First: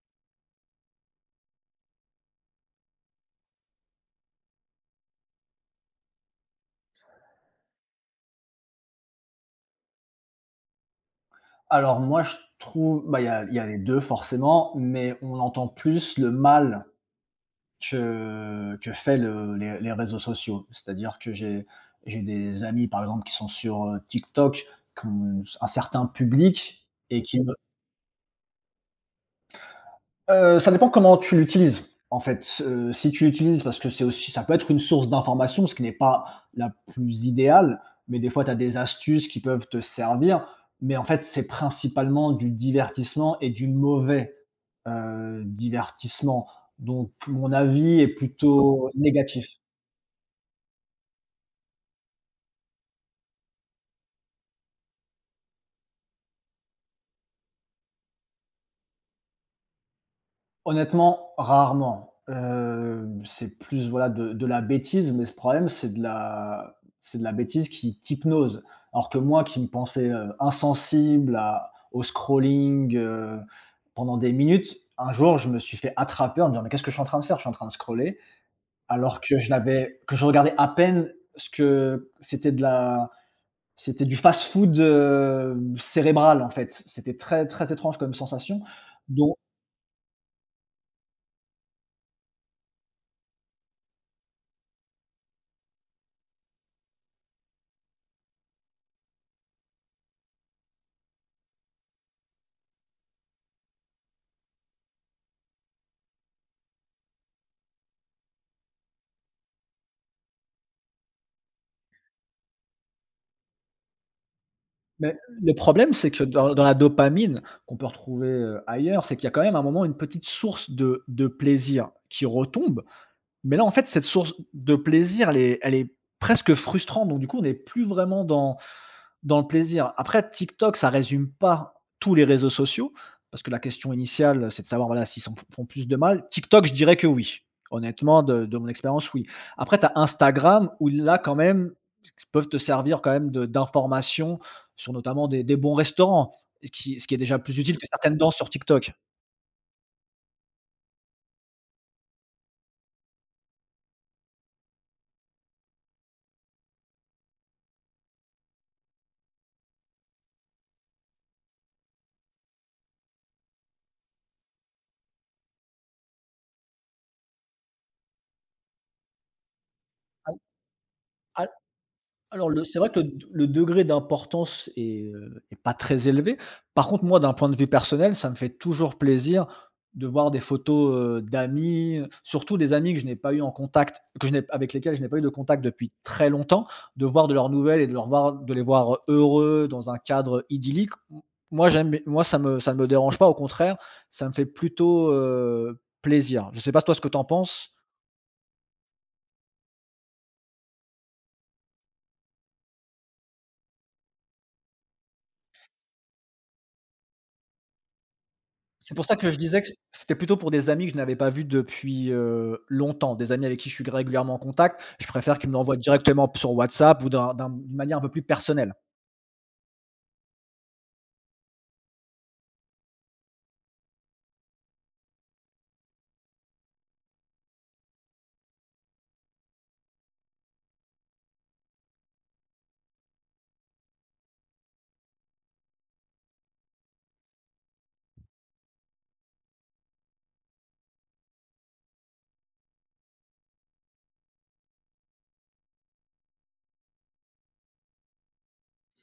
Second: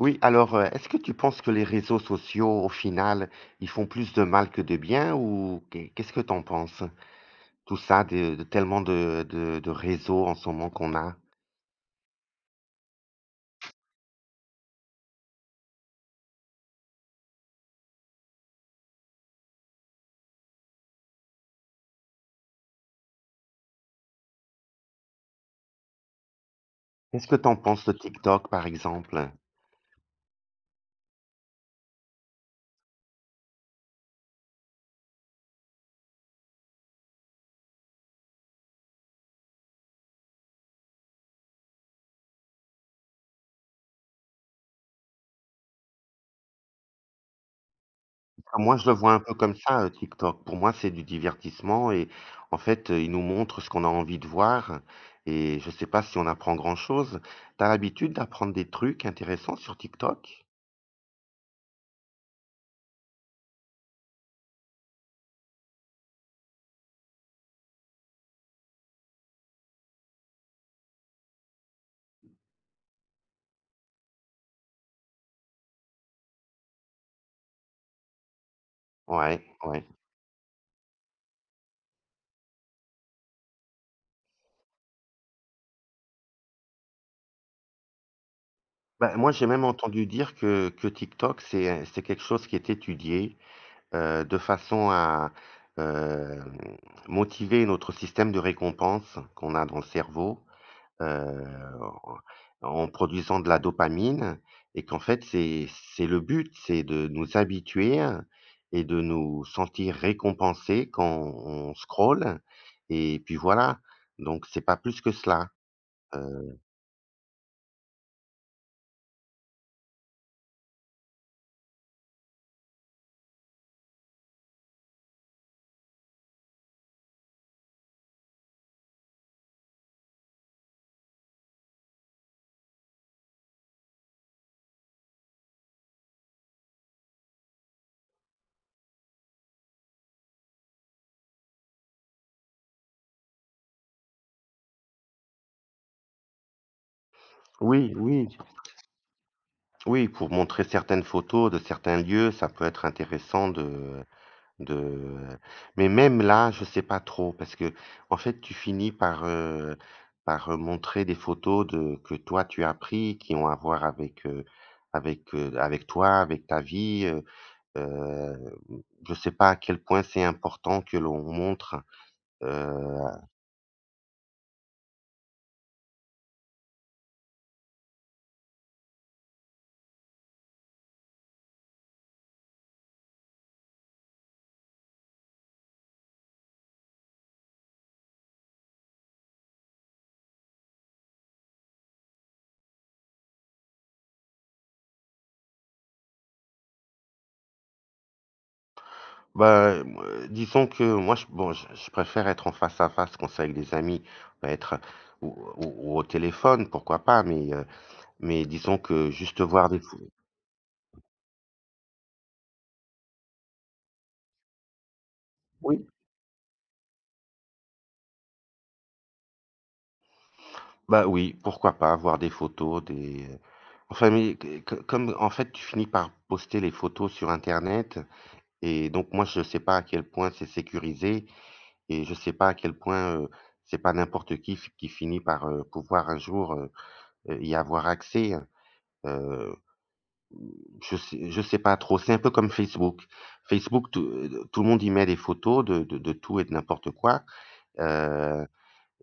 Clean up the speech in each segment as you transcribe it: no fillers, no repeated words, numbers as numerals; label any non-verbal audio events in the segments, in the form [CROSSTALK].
Oui, alors, est-ce que tu penses que les réseaux sociaux, au final, ils font plus de mal que de bien ou qu'est-ce que t'en penses? Tout ça, de tellement de réseaux en ce moment qu'on a. Alors moi, je trouve bah, il y a les 2 forcément, mais on entend plus le mal que fait le les réseaux sociaux. C'est-à-dire que j'ai des amis, par exemple, qui sont sur, TikTok, qui ont un certain public et Qu'est-ce que qui t'en penses de TikTok, par exemple? Ça dépend comment tu l'utilises, en fait. Si tu l'utilises parce que c'est aussi ça peut être une source d'information, ce qui n'est pas la plus idéale, mais des fois tu as des astuces qui peuvent te servir. Mais en fait, c'est principalement du divertissement et du mauvais, divertissement. Donc mon avis est Ah, moi, je plutôt le vois un peu négatif. comme ça, TikTok. Pour moi, c'est du divertissement et en fait, ils nous montre ce qu'on a envie de voir et je sais pas si on apprend grand chose. T'as l'habitude d'apprendre des trucs intéressants sur TikTok? Honnêtement, rarement. C'est plus, voilà, de la bêtise, mais ce problème, c'est de la bêtise qui t'hypnose. Alors que moi qui me pensais, insensible à au scrolling, pendant des minutes, un jour, je me suis fait attraper en me disant: «Mais qu'est-ce que je suis en train de faire? Je suis en train de scroller», alors que Ouais, je ouais. n'avais que je regardais à peine ce que c'était de la c'était du fast-food, cérébral, en fait. C'était très, très étrange comme sensation, Bah, moi, don j'ai même entendu dire que TikTok, c'est quelque chose qui est étudié, de façon à, hem, motiver notre système de récompense qu'on a dans le cerveau, heu, en produisant de la dopamine et qu'en fait, c'est le but, c'est de nous habituer et de nous sentir récompensés quand on scrolle et puis voilà, donc c'est pas plus que Mais cela, le problème, c'est que dans heu dans la dopamine qu'on peut retrouver, ailleurs, c'est qu'il y a quand même, à un moment, une petite source de plaisir qui retombe. Mais là, en fait, cette source de plaisir, elle est presque frustrante, donc du coup, on n'est plus vraiment dans dans le plaisir. Après TikTok, ça résume pas tous les réseaux sociaux, parce que la question initiale, c'est de savoir, voilà, s'ils s'en f font plus de mal. TikTok, je dirais que oui. Honnêtement, de mon expérience, oui. Après, tu as Instagram où là, quand même, s peuvent te servir quand même de d'informations sur notamment des bons restaurants et qui ce qui est déjà plus utile. Mmh. Que oui, certaines oui. danses sur TikTok. Oui, pour montrer certaines photos de certains lieux, ça peut être intéressant de mais même là, je sais pas trop parce que en fait, tu finis par montrer des photos de que toi tu as pris, qui ont à voir avec toi, avec ta vie, heu, je sais pas à quel point c'est important que l'on montre, Alors heu le c'est vrai que le degré d'importance est, est pas très élevé. Par contre, moi, d'un point de vue personnel, ça me fait toujours plaisir de voir des photos, d'amis, surtout des amis que je n'ai pas eu en contact, que je n'ai avec lesquels je n'ai pas eu de contact depuis très longtemps, de voir de leurs nouvelles et de leur voir de les voir, heureux dans un cadre idyllique. M moi, j'aime moi, ça me ça ne me dérange pas, au contraire, ça me fait plutôt, plaisir. Je ne sais pas toi ce que tu en penses? Bah, moi, disons que moi, bon, je préfère être en face à face quand c'est avec des amis, pas être ou au téléphone, pourquoi pas, mais disons C'est pour que ça que je juste disais que voir des photos. c'était plutôt pour des amis que je n'avais pas vus depuis, longtemps, des amis avec qui je suis régulièrement en contact. Je préfère qu'ils me l'envoient Oui, directement sur WhatsApp ou d'un d'un d'une manière un peu plus personnelle. bah oui, pourquoi pas, voir des photos, des. Enfin, mais comme en fait, tu finis par poster les photos sur Internet, et donc moi, je ne sais pas à quel point c'est sécurisé, et je ne sais pas à quel point c'est pas n'importe qui qui finit par pouvoir un jour y avoir accès, hein. Euh, je sais pas trop, c'est un peu comme Facebook. Facebook, tout le monde y met des photos de tout et de n'importe quoi, heu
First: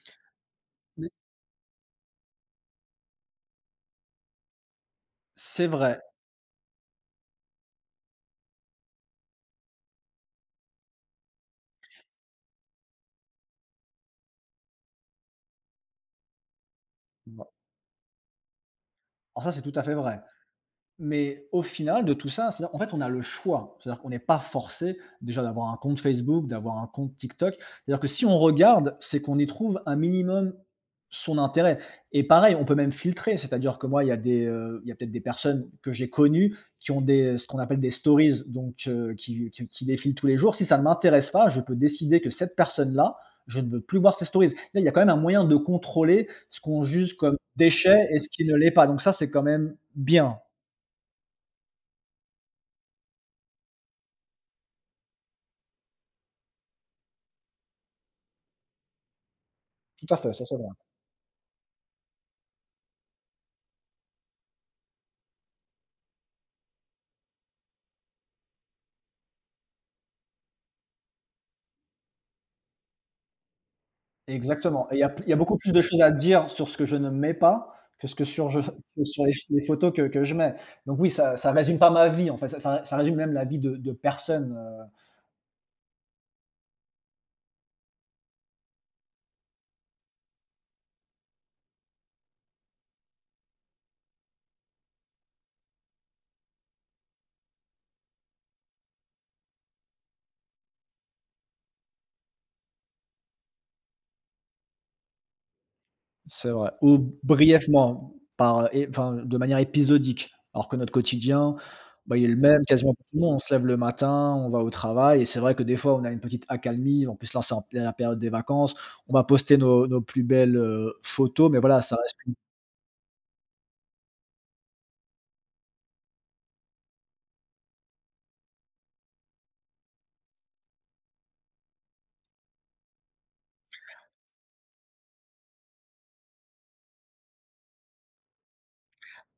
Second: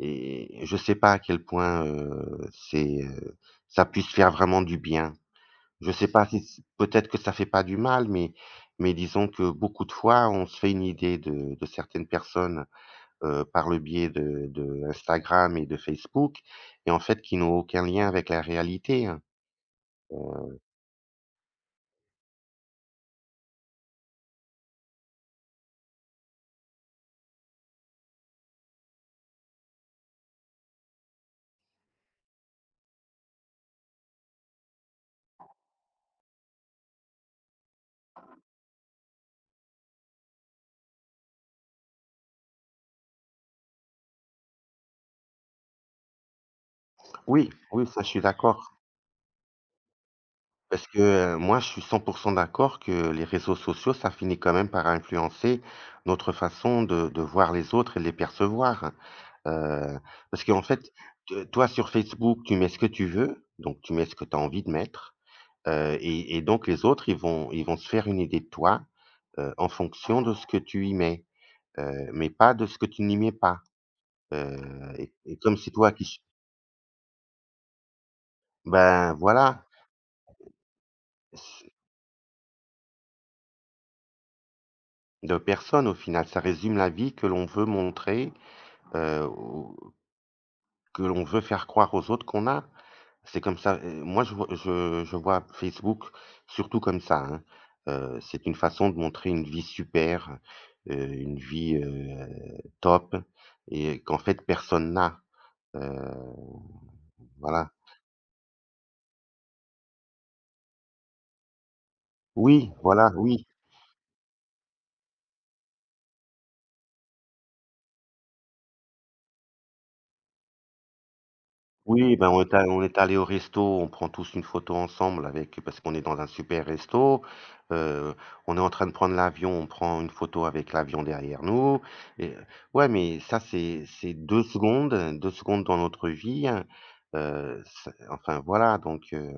et je sais Mais pas à quel point, c'est, ça puisse faire vraiment du bien. c'est Je vrai. sais pas si c peut-être que ça fait pas du mal, mais disons que beaucoup de fois, on se fait une idée de certaines personnes, par le biais de Instagram et de Facebook et en fait, qui Bon, n'ont aucun lien avec la réalité, hein. alors ça, c'est tout à fait vrai. heu, Mais au final de tout ça, c'est-à-dire, en fait, on a le choix. C'est-à-dire qu'on n'est pas forcé déjà d'avoir un compte Facebook, d'avoir un compte TikTok. C'est-à-dire que si on regarde, c'est qu'on y trouve un minimum son intérêt et pareil, on peut même filtrer. C'est-à-dire que moi, il y a des, il y a peut-être des personnes que j'ai connues qui ont des ce qu'on appelle des stories, donc qui défilent tous les jours. Si ça ne m'intéresse pas, je peux décider que cette personne-là, je ne veux plus voir ses stories. Là, il y a quand même un moyen de contrôler ce qu'on juge comme oui, oui, ça, je déchet et suis ce qui ne l'est d'accord. pas. Donc ça, c'est quand même bien. Parce que, moi, je suis 100% d'accord que les réseaux sociaux, ça finit quand même par influencer notre façon de voir les autres et de les percevoir, hein. Heu, Tout à fait, Parce ça c'est qu'en vrai. fait, te toi, sur Facebook, tu mets ce que tu veux, donc tu mets ce que tu as envie de mettre, et donc les autres, ils vont se faire une idée de toi, en fonction de ce que tu y mets, mais pas de ce que tu n'y mets pas. Exactement et il y a il y a Et comme beaucoup c'est plus de toi choses qui à ch dire sur ce que je ne mets pas, que ce que sur je que ben, sur voilà, les photos que je mets. Donc oui, ça ça c résume pas ma vie en fait, ça ça ça résume même la vie de personne, de personne, au final. Ça résume la vie que l'on veut montrer. Ou que l'on veut faire croire aux autres qu'on a. C'est comme ça, moi je vois Facebook surtout comme ça, hein. C'est une façon de montrer une vie super, une vie, top et qu'en fait personne n'a. Heu, C'est vrai. Ou voilà. brièvement par, et enfin, de manière épisodique. Alors que notre quotidien, bah, il est le même Oui, quasiment pour voilà, tout le monde. On oui. se lève le matin, on va au travail et c'est vrai que des fois on a une petite accalmie, on peut se lancer en plein la période des vacances, on va poster nos plus belles, photos mais voilà, ça Oui, reste ben, on est allés au resto, on prend tous une photo ensemble avec parce qu'on est dans un super resto. Heu, on est en train de prendre l'avion, on prend une photo avec l'avion derrière nous et ouais, mais ça, c'est 2 secondes, 2 secondes dans notre vie, hein, c'est enfin, voilà, donc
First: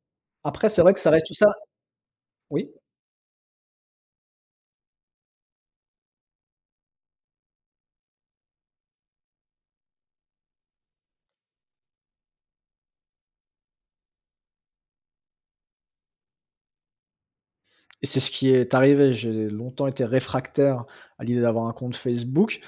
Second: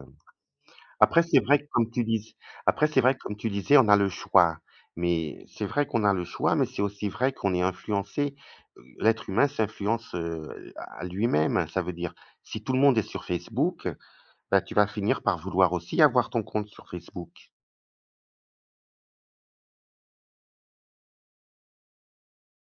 après c'est vrai que ça après reste tout c'est ça vrai que comme tu dis oui? après c'est vrai que comme tu disais, on a le choix. Mais c'est vrai qu'on a le choix, mais c'est aussi vrai qu'on est influencé. L'être humain s'influence, à lui-même. Ça veut dire, si tout le monde est sur Facebook, bah, tu vas finir par vouloir aussi avoir ton compte sur Facebook. Et c'est ce qui est arrivé. J'ai longtemps été réfractaire à l'idée d'avoir un compte Facebook.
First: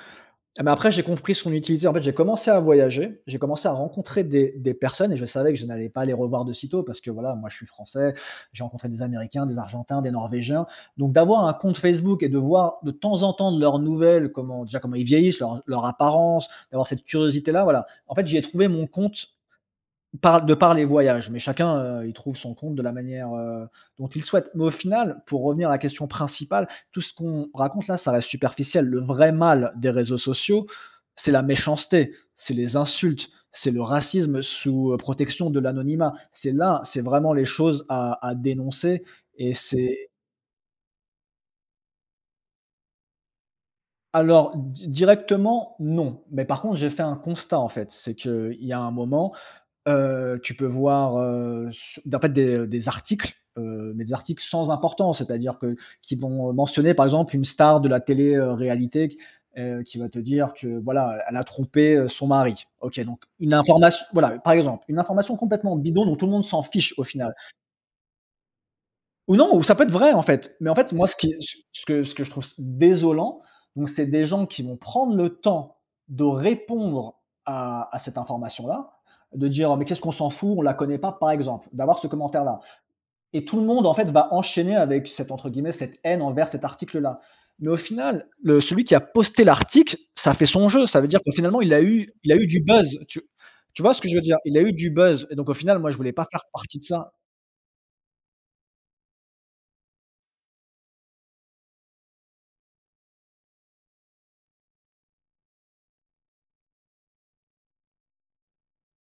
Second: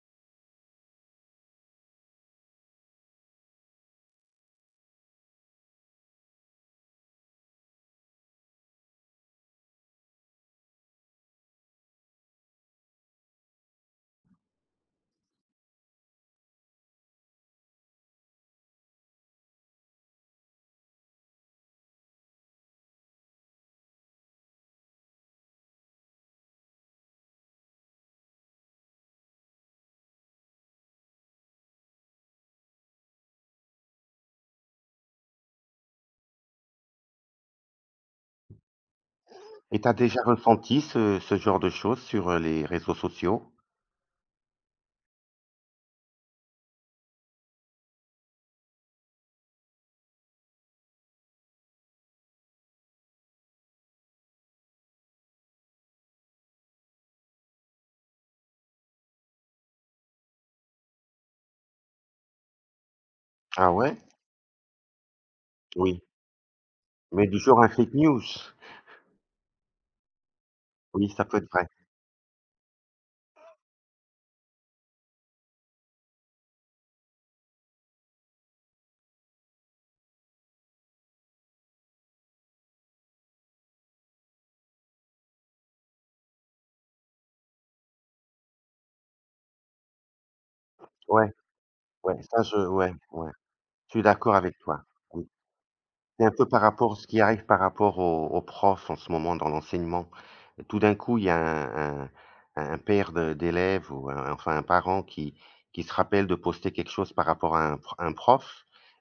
Mais après, j'ai compris son utilité. En fait, j'ai commencé à voyager, j'ai commencé à rencontrer des personnes et je savais que je n'allais pas les revoir de sitôt parce que voilà, moi je suis français, j'ai rencontré des Américains, des Argentins, des Norvégiens. Donc d'avoir un compte Facebook et de voir de temps en temps de leurs nouvelles, comment déjà comment ils vieillissent, leur apparence, d'avoir cette curiosité-là, voilà. En fait, j'y ai trouvé mon compte par de par les voyages, mais chacun, il trouve son compte de la manière, dont il souhaite. Mais au final, pour revenir à la question principale, tout ce qu'on raconte là, ça reste superficiel. Le vrai mal des réseaux sociaux, c'est la méchanceté, c'est les insultes, c'est le racisme sous, protection de l'anonymat. C'est là, c'est vraiment les choses à dénoncer et Et tu as c'est déjà ressenti ce genre de choses sur, les réseaux sociaux? alors di directement, non. Mais par contre, j'ai fait un constat en fait, c'est qu'il y a un moment, tu peux voir, su en fait des articles, mais des articles sans importance, c'est-à-dire que qui vont mentionner par exemple une star de la télé, réalité qui va te dire que voilà, elle a trompé, son mari. OK, donc une Ah ouais? information voilà, par exemple, une information complètement Oui. bidon dont tout le monde s'en fiche au Mais final. du genre un fake news? Ou non, ou ça peut être vrai, en fait. Mais en fait, moi, Oui, ce ça qui peut être vrai. Ce que je trouve désolant, donc c'est des gens qui vont prendre le temps de répondre à cette information-là, de dire: «Oh, «Mais qu'est-ce qu'on s'en fout, on la connaît pas», par exemple. D'avoir ce commentaire-là. Et tout le monde, en fait, va enchaîner avec cette, entre guillemets, cette haine envers cet article-là. Mais au final, le celui qui a posté l'article, ça fait son jeu. Ça veut dire que Ouais, finalement, il a eu ouais, il a ça eu je du ouais, buzz. Tu ouais. tu Je vois suis ce que je veux d'accord dire? avec Il a eu toi. du buzz et donc au final, moi, je voulais pas C'est un faire peu par partie de rapport ce ça. qui arrive par rapport aux profs en ce moment dans l'enseignement. Tout d'un coup, il y a un père de d'élèves ou un enfin un parent qui se rappelle de poster quelque chose par rapport à un pr un prof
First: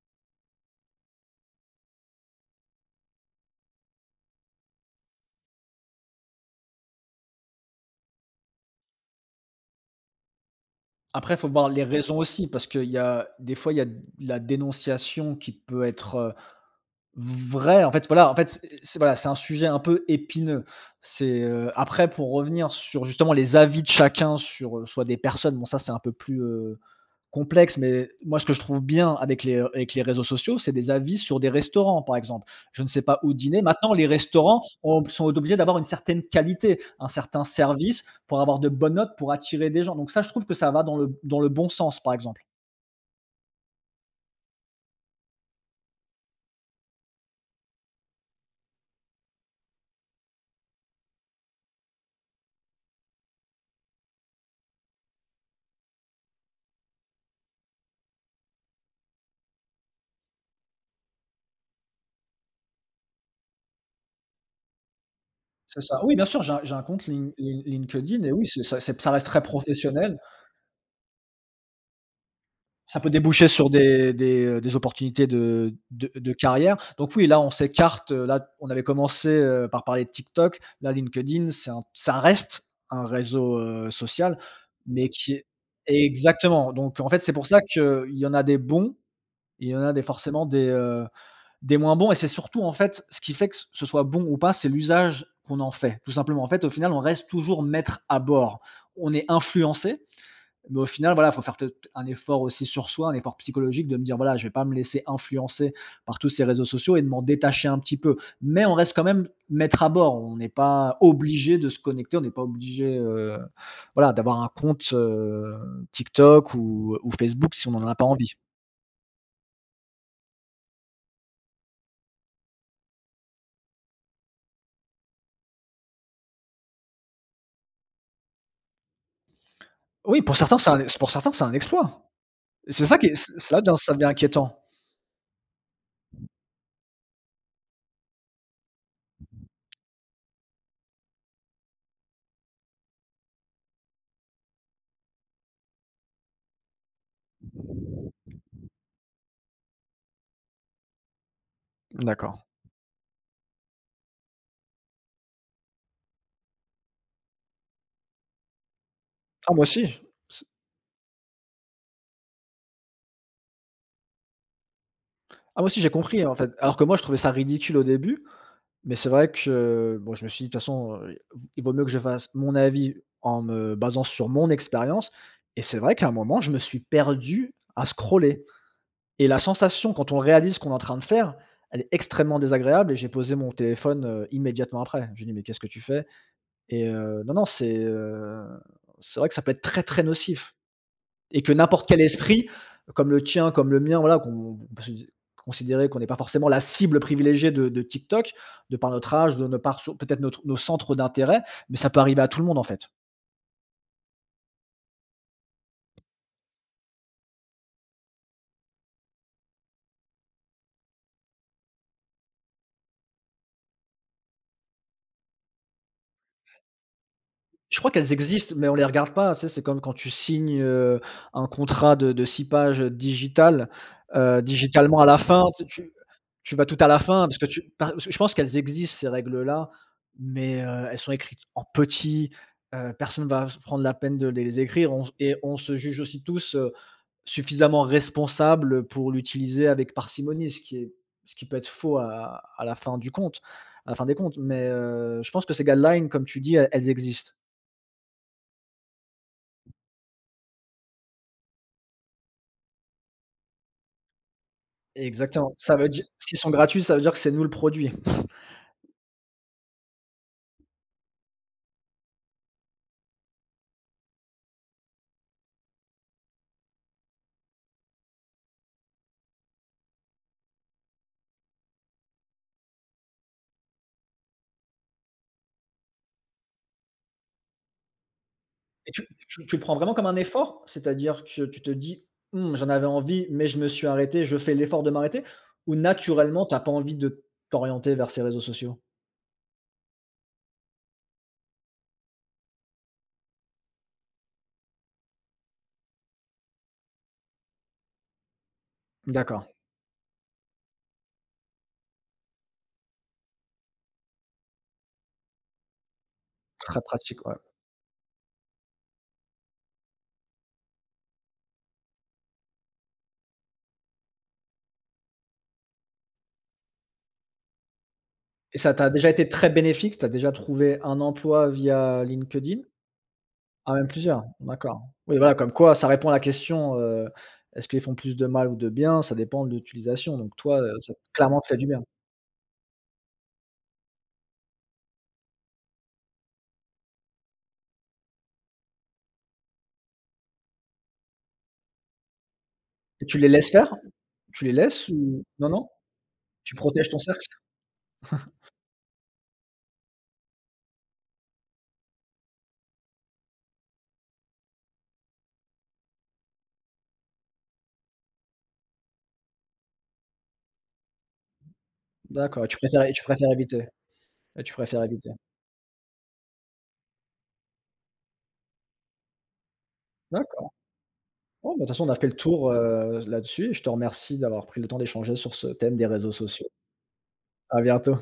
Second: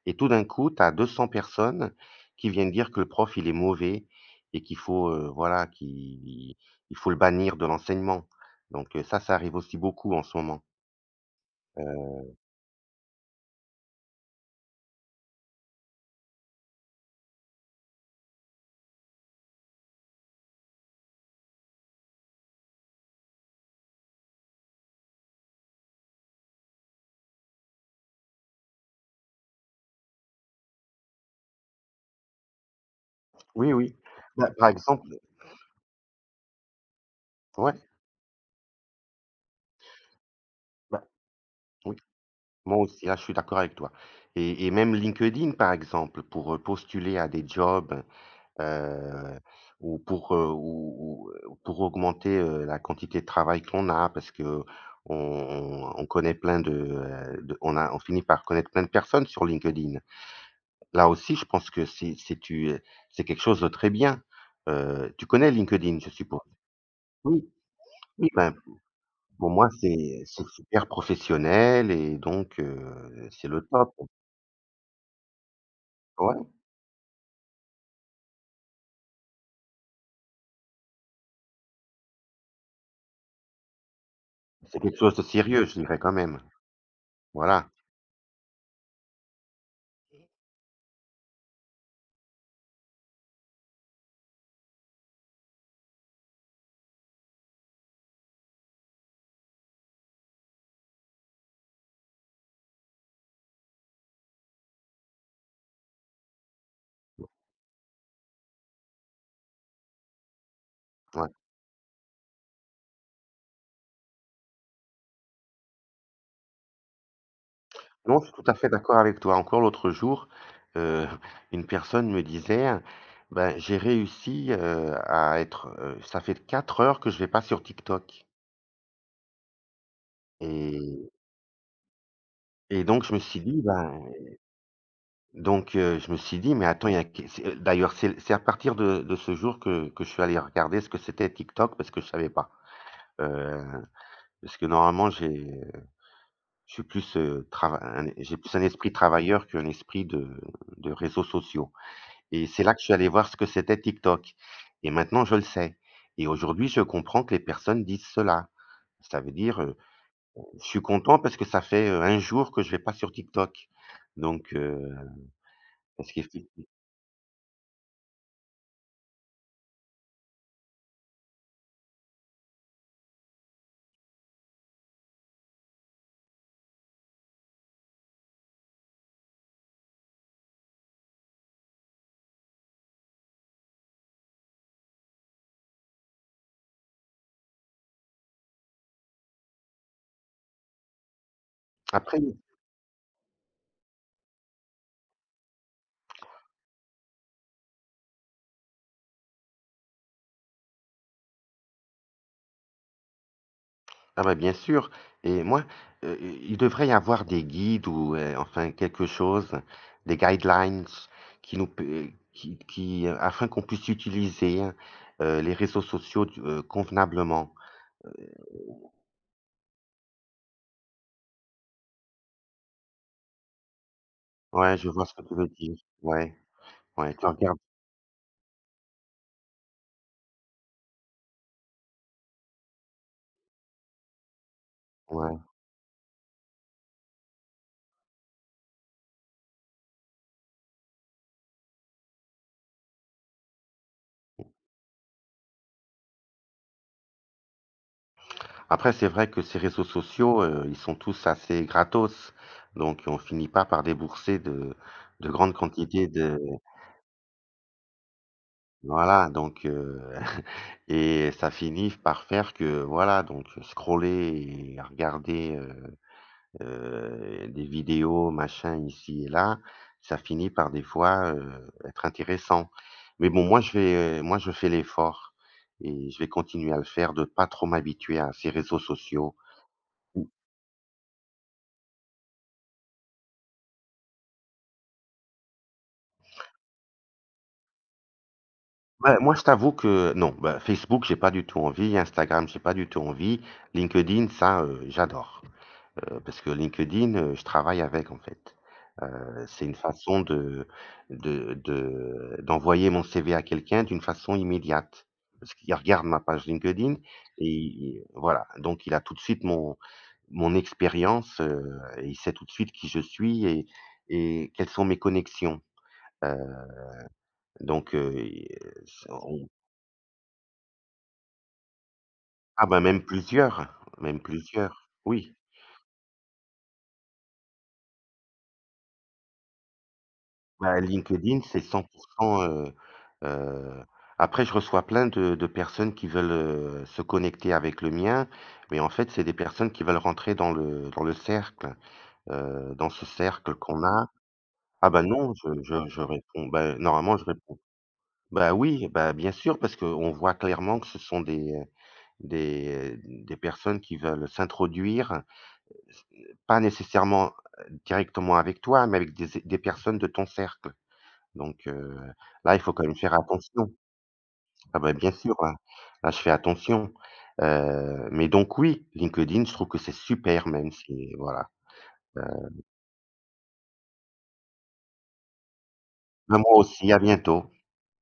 et tout d'un coup, tu as 200 personnes qui viennent dire que le prof, il est mauvais et qu'il faut, voilà, qu'il il faut le bannir de l'enseignement. Donc ça arrive aussi beaucoup en ce moment. Après, il faut voir les Heu, raisons aussi parce qu'il y a des fois, il y a de la dénonciation qui peut être, Vrai, en fait, voilà, en fait, c'est voilà, c'est un sujet un peu épineux. C'est, après pour revenir sur justement les avis de chacun sur, soit des personnes, bon ça c'est un peu plus, complexe, mais moi ce que je trouve bien avec les réseaux sociaux, c'est des avis sur des restaurants, par exemple. Je ne sais pas où dîner. oui, oui. Maintenant les Bah, restaurants par ont exemple, sont obligés d'avoir une certaine qualité, un certain ouais, service pour avoir de bonnes notes, pour attirer des gens. Donc ça, je trouve que ça va dans bah, le bon oui. sens, par exemple. Moi aussi, là, je suis d'accord avec toi et même LinkedIn, par exemple, pour, postuler à des jobs, heu, ou pour augmenter, la quantité de travail qu'on a parce que on connaît plein de on finit par connaître plein de personnes sur LinkedIn. Là aussi, je pense que c'est quelque chose de très bien. Tu connais C'est LinkedIn, ça. je Oui, bien suppose? sûr, j'ai un compte Oui, LinkedIn oui, et oui, ben, c'est ça reste très pour moi, professionnel. c'est super professionnel et donc Ça peut c'est déboucher le sur top, des opportunités de ouais. carrière. Donc oui, là, on s'écarte, là, on avait commencé, par parler de TikTok. Là, LinkedIn, c'est un ça reste un réseau, social, C'est quelque mais chose de qui est sérieux, je dirais quand même. exactement. Donc en fait, c'est pour ça Voilà, qu'il y en a des bons, il y en a des forcément des moins bons et c'est surtout, en fait, ce qui fait que ce soit bon ou pas, c'est l'usage qu'on en fait, tout simplement. En fait, au final, on reste toujours maître à bord. On est influencé mais au final, voilà, il faut faire peut-être un effort aussi sur soi, un effort psychologique de me dire, voilà, je vais pas me laisser influencer par tous ces réseaux sociaux et de m'en détacher un petit peu. Mais on reste quand même maître à bord. On n'est pas ouais. obligé de se connecter, on n'est pas obligé, voilà, d'avoir un compte, TikTok ou Facebook si on n'en a pas Non, je suis envie. tout à fait d'accord avec toi. Encore l'autre jour, heu, [LAUGHS] une personne me disait: «Ben, j'ai réussi, ça fait 4 heures que je vais pas sur TikTok» Oui, pour certains, c'est un pour et certains, c'est un exploit. C'est ça donc qui je est me c suis dit: ça «Ben», devient inquiétant. donc je me suis dit: «Mais attends, il y a que», c'est d'ailleurs, c'est à partir de ce jour que je suis allé regarder ce que c'était TikTok parce que je savais pas, heu, parce que normalement j'ai. Je suis plus, trava un J'ai plus un esprit travailleur qu'un esprit de réseaux sociaux D'accord. et c'est là que je suis allé voir ce que c'était TikTok et maintenant je le sais et aujourd'hui, je comprends que les personnes disent cela. Ça veut Ah dire, moi aussi, c je suis content parce que ça fait, 1 jour que je vais pas sur TikTok donc ah moi aussi j'ai parce compris, en qu'effecti fait. Alors que moi je trouvais ça ridicule au début. Mais c'est vrai que, bon, je me suis dit: «De toute façon, il vaut mieux que je fasse mon avis en me basant sur mon expérience» et c'est vrai qu'à un moment, je me suis perdu à scroller et la sensation quand on réalise ce qu'on est en train de faire, elle est extrêmement désagréable et j'ai posé mon téléphone, immédiatement après. J'ai dit: «Mais qu'est-ce que tu fais?» et non, non, c'est vrai que ça peut être très, très nocif. Et que n'importe quel après. esprit, comme le tien, comme le mien, voilà, qu'on on peut se di considérer qu'on n'est pas forcément la cible privilégiée de TikTok, de par notre âge, de nos par so peut-être notre nos centres d'intérêt, mais ça peut arriver à tout le monde, en fait. Ah bah, bien sûr. Et moi, heu, il devrait y avoir des guides ou enfin quelque chose, des guidelines qui nous p qui afin qu'on puisse utiliser, les réseaux sociaux du convenablement. Je crois qu'elles existent, mais on les regarde pas. Tu sais, c'est comme quand tu signes, un contrat de 6 pages, digital, Ouais, je digitalement vois à ce la que tu fin, veux tu dire. tu Ouais, tu vas tout à la ouais, tu fin parce que regardes tu par parce que je pense qu'elles existent ces règles-là, mais, elles sont écrites en petit, personne ne va se prendre la peine de les écrire. On et ouais. on se juge aussi tous, suffisamment responsables, pour l'utiliser avec parcimonie, ce qui est ce qui peut être faux à la fin du compte à la fin des comptes. Mais, je pense que ces guidelines, comme tu dis, elles existent. Après c'est vrai que ces réseaux sociaux, ils sont tous assez gratos, donc on finit pas par débourser de grandes Exactement. Ça veut dire, quantités s'ils de sont gratuits, ça veut dire que c'est nous le produit. [LAUGHS] voilà, donc heu. Et ça finit par faire que voilà, donc scroller et regarder, des vidéos, machin, ici et là, ça finit par des fois, être intéressant. Mais bon, moi, je fais l'effort et je vais continuer à le faire de pas trop m'habituer à ces réseaux Et tu sociaux. tu tu le prends vraiment comme un Ou effort? C'est-à-dire que tu te dis: «Mmh, j'en avais envie, mais je me suis arrêté, je fais l'effort de m'arrêter» ou naturellement, tu as pas envie de t'orienter vers ces réseaux sociaux? Bah, moi, je t'avoue que non, bah, Facebook, j'ai pas du tout envie, Instagram, j'ai pas du tout envie, LinkedIn, ça, j'adore. Parce que LinkedIn, je travaille avec en fait. D'accord, C'est une façon de d'envoyer mon CV à quelqu'un d'une façon immédiate. Parce qu'il regarde ma page très LinkedIn pratique, ouais. et il voilà, donc il a tout de suite mon expérience, et il sait tout de suite qui je suis et quelles sont mes connexions. Heu, donc et Et ça t'a déjà été on très bénéfique? Tu as déjà trouvé un emploi via LinkedIn? Ah bah, Ah même même plusieurs, d'accord. plusieurs, Oui oui. voilà, comme quoi ça répond à la question, est-ce qu'ils font plus de mal ou de bien? Ça dépend de l'utilisation donc toi, Bah, ça LinkedIn, clairement te fait c'est du bien. 100 heu heu, après je reçois plein de personnes qui veulent, se connecter avec le mien, mais en fait, c'est des personnes qui veulent rentrer dans le cercle, dans ce Et tu les laisses cercle faire? qu'on a. Tu les Ah laisses bah, ou non, non, non? Je réponds, Tu bah, protèges ton normalement, cercle? je réponds. Bah, oui, bah, bien sûr, parce qu'on voit clairement que ce sont des personnes qui veulent s'introduire, pas nécessairement, directement avec toi, mais avec des personnes de ton cercle. Donc D'accord et là, il faut quand même tu faire préfères éviter attention. et tu Ah préfères ben éviter. bien sûr, hein. Là, je fais attention. Mais donc oui, LinkedIn, je trouve que c'est super D'accord. même, si voilà. Bon, bah, de toute façon on a fait le Heu, tour, là-dessus et je te remercie d'avoir pris le temps d'échanger sur ce thème des réseaux Bah, sociaux. moi aussi, à bientôt. À bientôt.